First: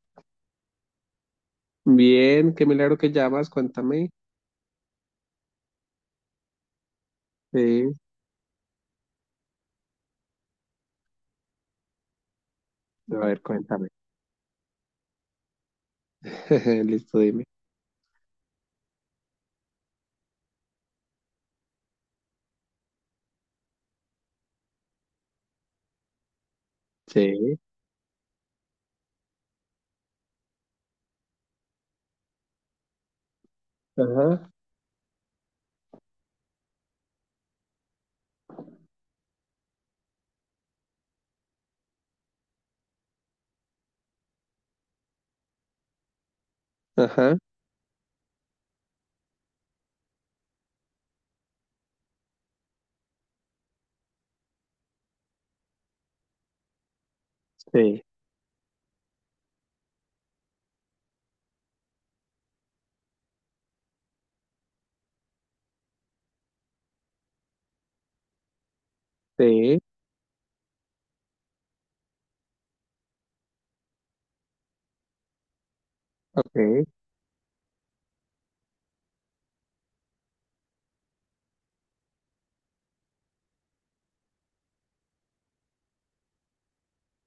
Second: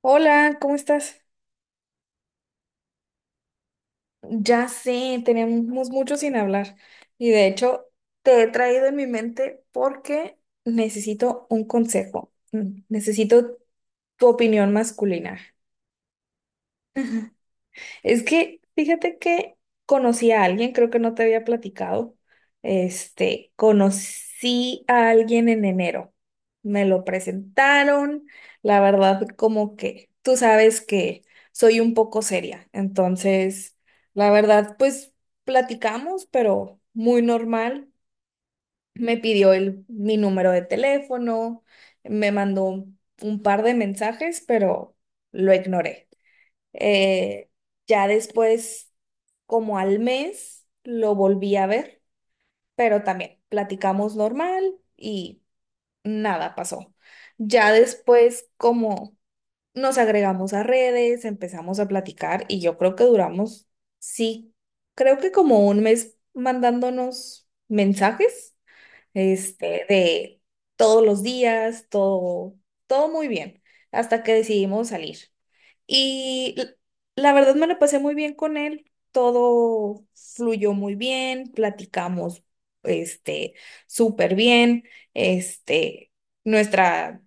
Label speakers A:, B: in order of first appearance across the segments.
A: Hola, ¿cómo estás?
B: Bien, qué milagro que llamas, cuéntame.
A: Ya sé, tenemos mucho sin hablar y de hecho
B: Sí,
A: te he traído en mi mente porque necesito un consejo.
B: a ver,
A: Necesito
B: cuéntame.
A: tu opinión masculina.
B: Listo, dime.
A: Es que fíjate que conocí a alguien, creo que no te había platicado. Este, conocí a alguien en enero. Me lo
B: Sí,
A: presentaron. La verdad, como que tú sabes que soy un poco seria. Entonces, la
B: ajá,
A: verdad, pues platicamos, pero muy normal. Me pidió mi número de teléfono, me mandó un par de mensajes, pero lo ignoré.
B: ajá,
A: Eh, ya después, como al mes, lo volví a ver, pero también platicamos normal y nada pasó. Ya
B: sí,
A: después, como nos agregamos a redes, empezamos a platicar y yo creo que duramos, sí, creo que como un mes mandándonos mensajes,
B: sí,
A: este, de todos los días, todo, todo muy bien, hasta que decidimos salir. Y l-
B: ok,
A: la verdad me la pasé muy bien con él, todo fluyó muy bien, platicamos este súper bien, este nuestra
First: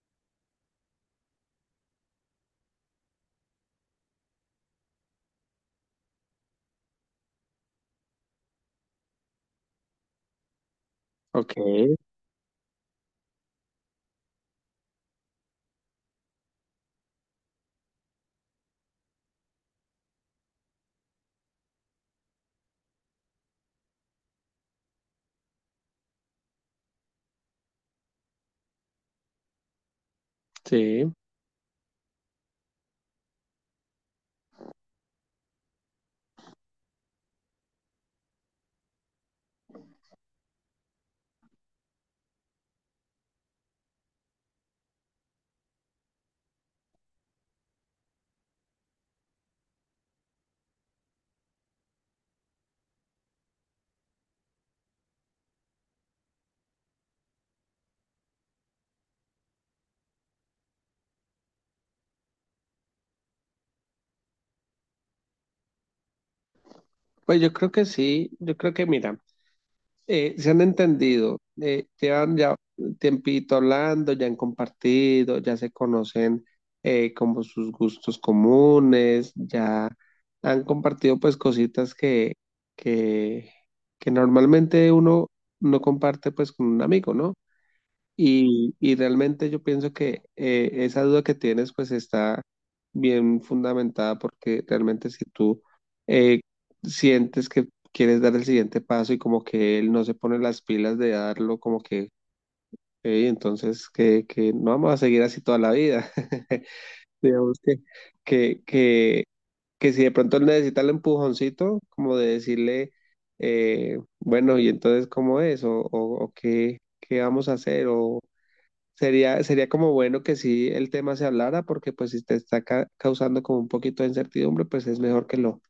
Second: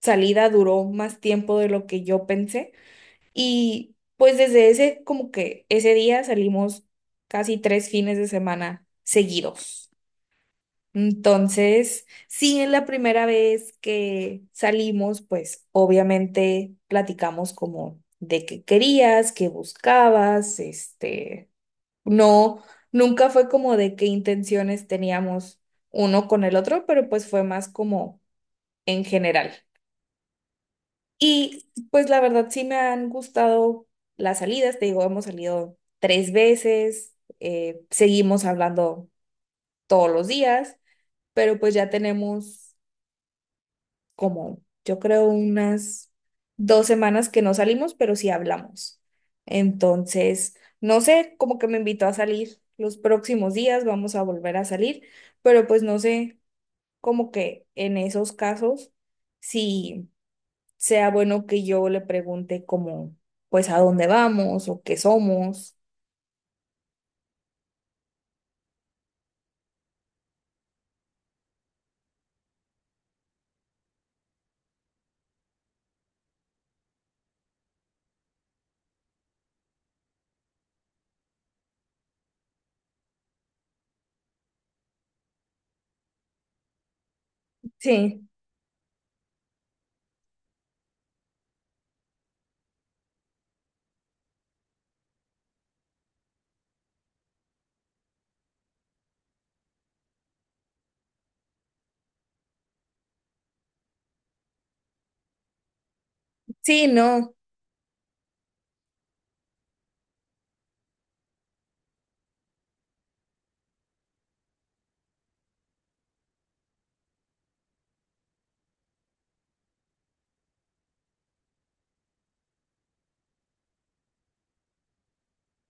A: salida duró más tiempo de lo que yo pensé y pues desde ese como que ese día salimos casi 3 fines de semana seguidos.
B: ok,
A: Entonces, sí, en la primera vez que salimos, pues obviamente platicamos como de qué querías, qué buscabas, este, no, nunca fue como de qué intenciones teníamos uno con el otro, pero pues fue más como en general.
B: sí.
A: Y pues la verdad sí me han gustado las salidas, te digo, hemos salido tres veces, seguimos hablando todos los días, pero pues ya tenemos como yo creo unas 2 semanas que no salimos, pero sí hablamos. Entonces, no sé, como que me invitó a salir los próximos días, vamos a volver a salir, pero pues no sé, como que en esos casos, si sea bueno que yo le pregunte como, pues a dónde vamos o qué somos.
B: Pues yo creo que sí, yo creo que mira. Se han entendido, llevan ya un tiempito hablando, ya han compartido, ya se conocen como sus gustos comunes, ya han compartido pues cositas que, que normalmente uno no comparte pues con un amigo, ¿no?
A: Sí,
B: Y realmente yo pienso que esa duda que tienes pues está bien fundamentada porque realmente si tú eh, sientes que quieres dar el siguiente paso y como que él no se pone las pilas de darlo, como que "Ey, entonces que no vamos a seguir así toda la vida."
A: sí, no.
B: Digamos que, que, que si de pronto él necesita el empujoncito, como de decirle, bueno, y entonces cómo es o qué, qué vamos a hacer o sería como bueno que sí el tema se hablara, porque pues si te está causando como un poquito de incertidumbre, pues es mejor que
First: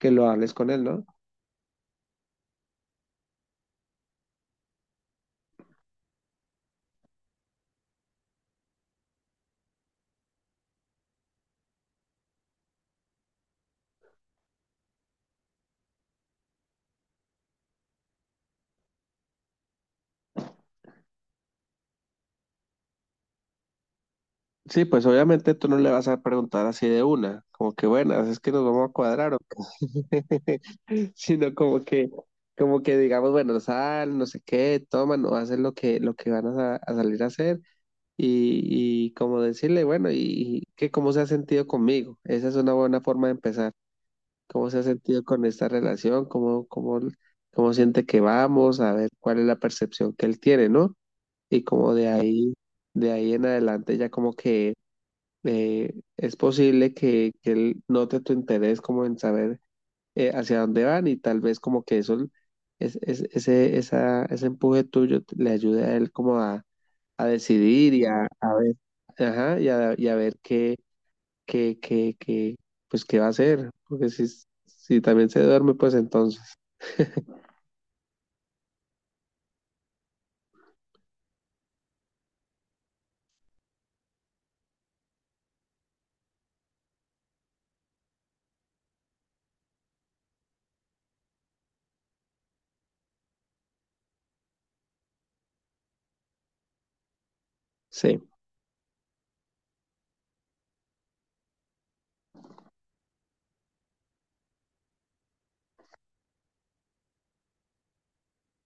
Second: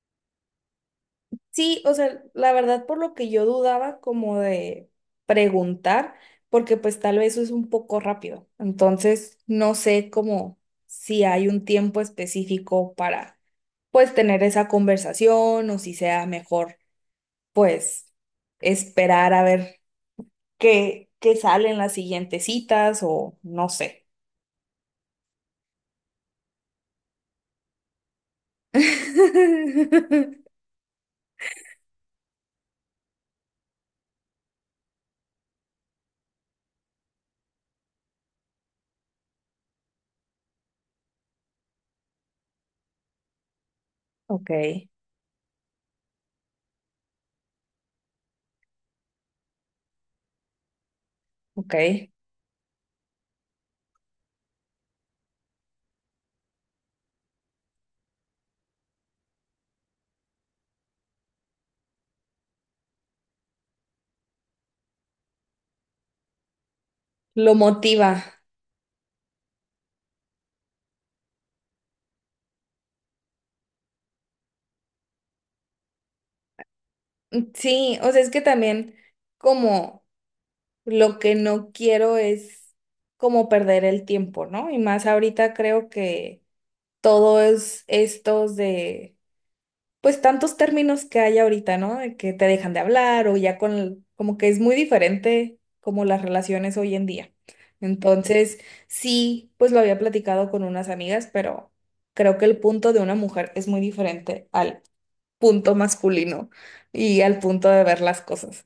B: que lo hables con él, ¿no?
A: Sí, o sea, la verdad por lo que yo dudaba como de preguntar, porque pues tal vez eso es un poco rápido. Entonces, no sé como si hay un tiempo específico para pues tener esa conversación o si sea mejor pues esperar a ver qué salen las siguientes citas o no sé.
B: Sí, pues obviamente tú no le vas a preguntar así de una, como que bueno, es que nos vamos a cuadrar o qué? Sino como que digamos, bueno, sal, no sé qué, toma, no hacen lo que van a, a salir a hacer, y como decirle, bueno, y que cómo se ha sentido conmigo, esa es una buena forma de empezar.
A: Ok,
B: ¿Cómo se ha sentido con esta relación? ¿Cómo, cómo, cómo siente que vamos? A ver cuál es la percepción que él tiene, ¿no? Y
A: ok.
B: como de ahí en adelante ya como que es posible que él note tu interés como en saber hacia dónde van y tal vez como que eso, ese empuje tuyo le ayude a él como a
A: Lo
B: decidir y
A: motiva.
B: a ver, ajá, y a ver qué que, que, que, pues, ¿qué va a hacer? Porque si, si también se duerme, pues entonces,
A: Sí, o sea, es que también como, lo que no quiero es como perder el tiempo, ¿no? Y más ahorita creo que todos estos de, pues tantos términos que hay ahorita, ¿no? De que te dejan de hablar o ya como que es muy diferente como las relaciones hoy en día.
B: sí.
A: Entonces, sí, pues lo había platicado con unas amigas, pero creo que el punto de una mujer es muy diferente al punto masculino y al punto de ver las cosas.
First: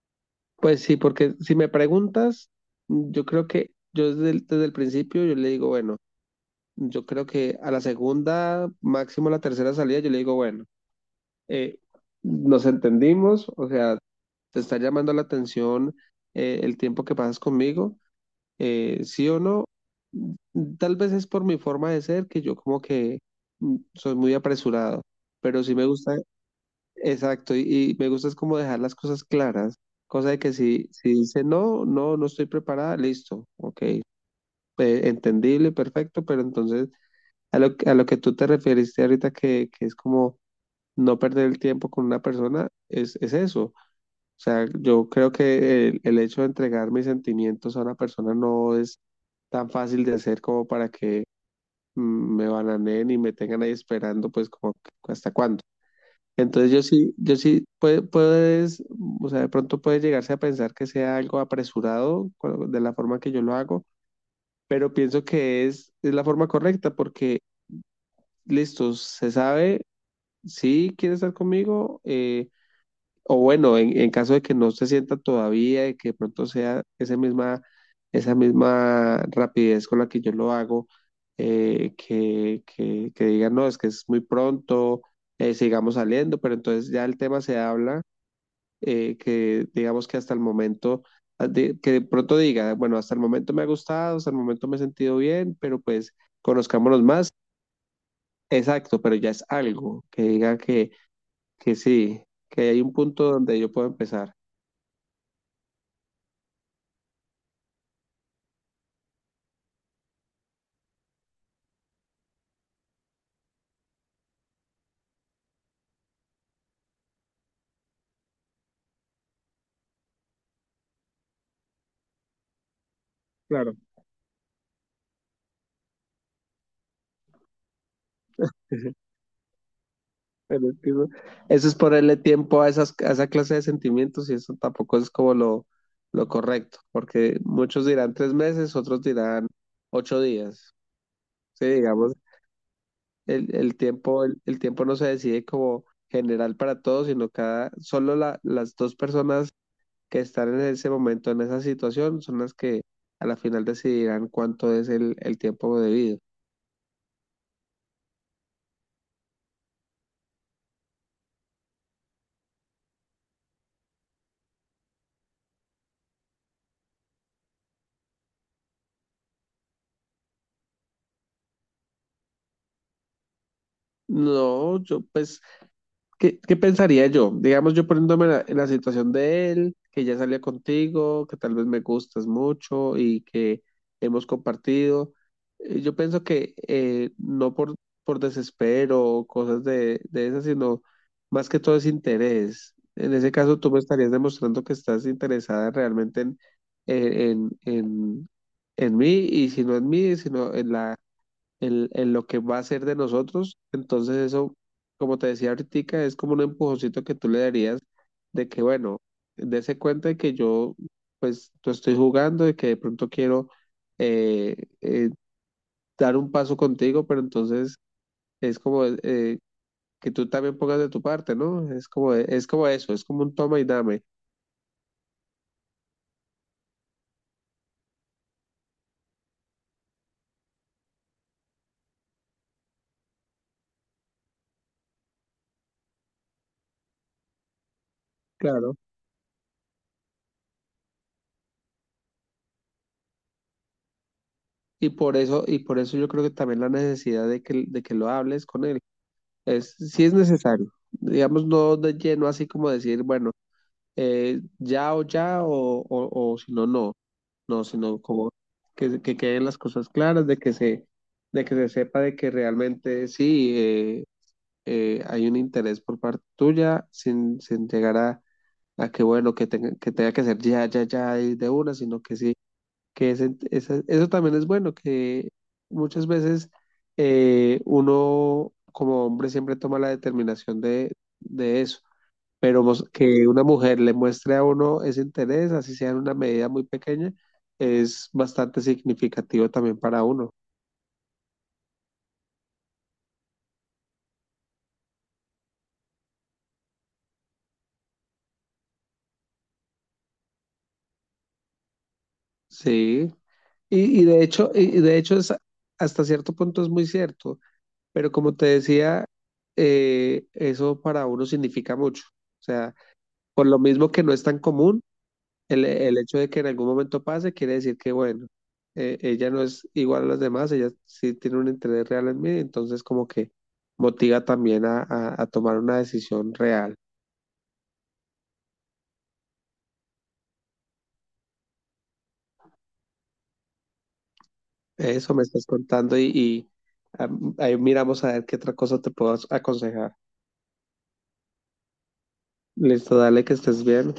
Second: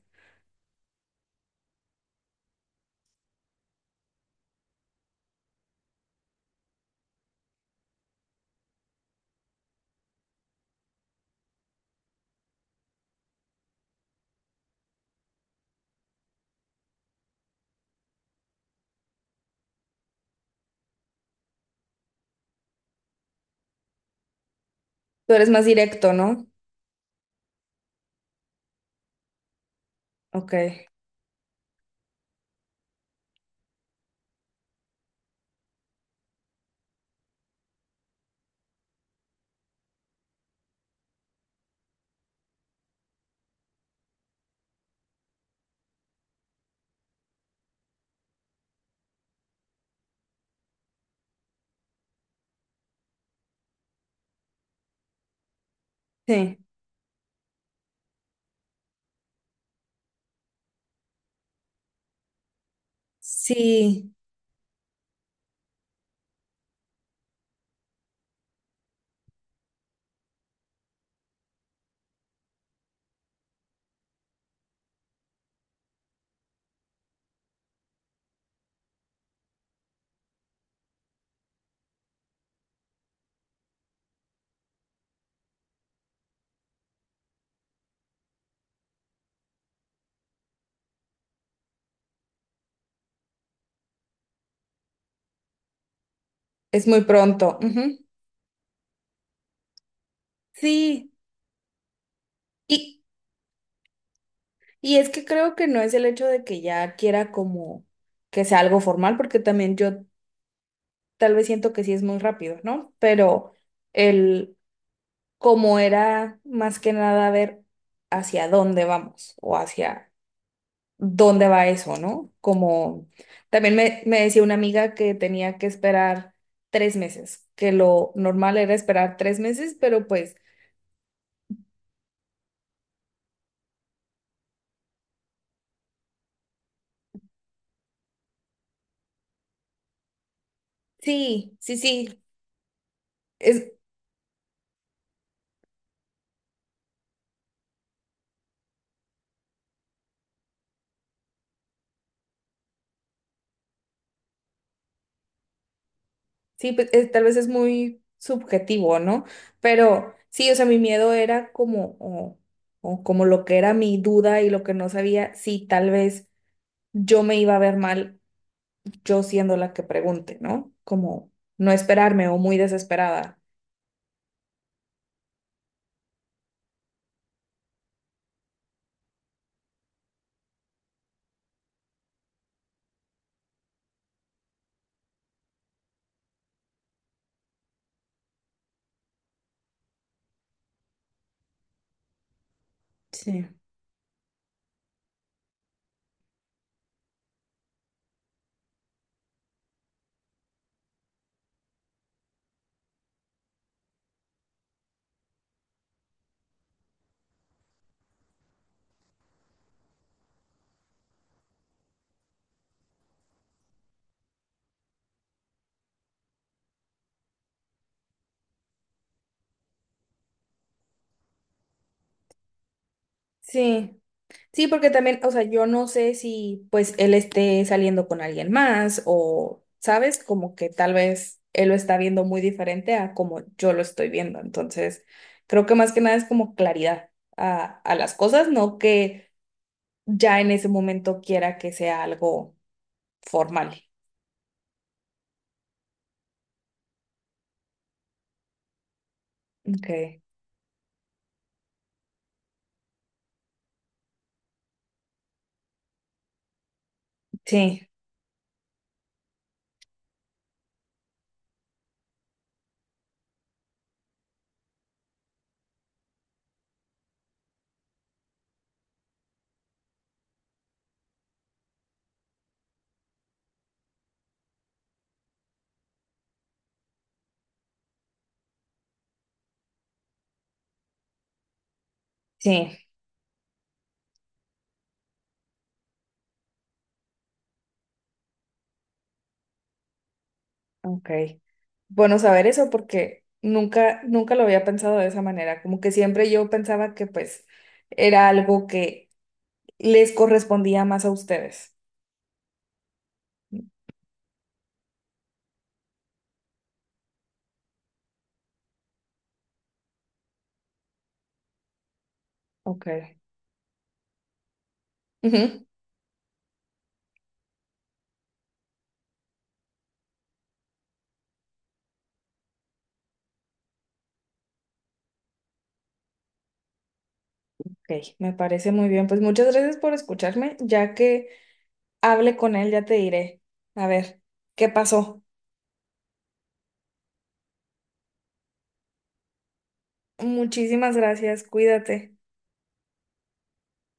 B: Pues sí, porque si me preguntas, yo creo que yo desde el principio yo le digo, bueno, yo creo que a la segunda, máximo a la tercera salida, yo le digo, bueno, eh, nos entendimos, o sea, te está llamando la atención, el tiempo que pasas conmigo. Sí o no, tal vez es por mi forma de ser, que yo como que soy muy apresurado,
A: Tú eres
B: pero
A: más
B: sí me
A: directo,
B: gusta,
A: ¿no?
B: exacto, y me gusta es como dejar las cosas claras, cosa de
A: Ok.
B: que si, si dice no, no, no estoy preparada, listo, ok, entendible, perfecto. Pero entonces a lo, a lo que tú te referiste ahorita que es como no perder el tiempo con una persona, es eso. O sea, yo creo que el hecho de entregar mis sentimientos a una persona no es tan fácil de hacer como para que me bananeen y me tengan ahí esperando, pues como que, hasta cuándo.
A: Sí.
B: Entonces yo sí, yo sí, puedes, o sea, de pronto puede llegarse a pensar que sea algo apresurado de la forma que yo lo hago,
A: Sí,
B: pero pienso que es la forma correcta porque, listo, se sabe, si quiere estar conmigo. O bueno, en caso de que no se sienta todavía y que de pronto sea esa misma rapidez con la que yo lo hago, que digan, no, es que es muy pronto, sigamos saliendo, pero entonces ya el tema se habla, que digamos que hasta el momento, que de pronto diga, bueno, hasta el momento me ha gustado, hasta el momento me he sentido bien, pero pues
A: es muy
B: conozcámonos más,
A: pronto. Ujú.
B: exacto, pero ya es algo, que diga
A: Sí,
B: que sí, que hay un
A: y,
B: punto donde yo puedo empezar.
A: y es que creo que no es el hecho de que ya quiera como que sea algo formal, porque también yo tal vez siento que sí es muy rápido, ¿no? Pero el como era más que nada ver hacia dónde vamos o hacia dónde va eso, ¿no? Como también
B: Claro.
A: me decía una amiga que tenía que esperar 3 meses, que lo normal era esperar 3 meses, pero pues
B: Pero es que eso es ponerle tiempo a esas, a esa clase de sentimientos y eso tampoco es como lo correcto, porque muchos dirán 3 meses, otros dirán 8 días.
A: sí,
B: Sí,
A: sí,
B: digamos,
A: sí. Es,
B: el tiempo no se decide como general para todos, sino cada, solo las 2 personas que están en ese momento, en esa situación, son las que a la final decidirán cuánto es el tiempo debido.
A: Sí, pues, tal vez es muy subjetivo, ¿no? Pero sí, o sea, mi miedo era como, o como lo que era mi duda y lo que no sabía, si tal vez yo me iba a ver mal, yo siendo la que pregunte, ¿no? Como no esperarme o muy desesperada.
B: No, yo pues ¿qué, qué pensaría yo? Digamos, yo poniéndome en la situación de él, que ya salió contigo, que tal vez me gustas mucho y que hemos compartido. Yo pienso que no por, por desespero o cosas de esas, sino más que todo es interés. En ese
A: Sí.
B: caso, tú me estarías demostrando que estás interesada realmente en, en, en, en mí, y si no en mí, sino en la en lo que va a ser de nosotros. Entonces eso, como te decía ahorita, es como un empujoncito que tú le darías de que, bueno, dése cuenta de que yo, pues, tú estoy jugando, de que de pronto quiero eh, eh, dar un paso contigo, pero entonces es como que tú también pongas de tu parte, ¿no? Es como eso, es como un toma y
A: Sí.
B: dame.
A: Sí, porque también, o sea, yo no sé si pues él esté saliendo con alguien más o, ¿sabes? Como que tal vez él lo está viendo muy diferente a como yo lo estoy viendo. Entonces, creo que más que nada es como claridad a las cosas,
B: Claro.
A: no que ya en ese momento quiera que sea algo formal.
B: Y por eso yo creo que también la necesidad de que lo hables con él. Es,
A: Ok.
B: sí es necesario. Digamos, no de lleno así como decir, bueno, ya o ya o si no, no. No,
A: Sí,
B: sino como que queden las cosas claras, de que se sepa de que realmente sí hay un interés por parte tuya, sin, sin llegar a que, bueno, que tenga, que tenga que ser ya, ya, ya y de una, sino que sí que eso también es bueno, que muchas veces uno como hombre siempre toma la determinación de eso, pero
A: sí.
B: que una mujer le muestre a uno ese interés, así sea en una medida muy pequeña, es bastante significativo también para uno.
A: Ok. Bueno, saber eso porque nunca, nunca lo había pensado de esa manera. Como que siempre yo pensaba que pues era algo que les correspondía más a ustedes.
B: Sí, y de hecho, y de hecho hasta cierto punto es muy cierto, pero como te decía, eso para uno significa mucho. O sea,
A: Ok.
B: por lo mismo que no es tan común,
A: Ujú.
B: el hecho de que en algún momento pase quiere decir que, bueno, ella no es igual a las demás, ella sí tiene un interés real en mí, entonces como que motiva también a, a tomar una decisión real.
A: Ok, me parece muy bien. Pues muchas gracias por escucharme. Ya que hable con él, ya te diré. A ver, ¿qué
B: Eso me
A: pasó?
B: estás contando y ahí miramos a ver qué otra cosa te puedo aconsejar.
A: Muchísimas gracias. Cuídate.
B: Listo, dale que estés bien.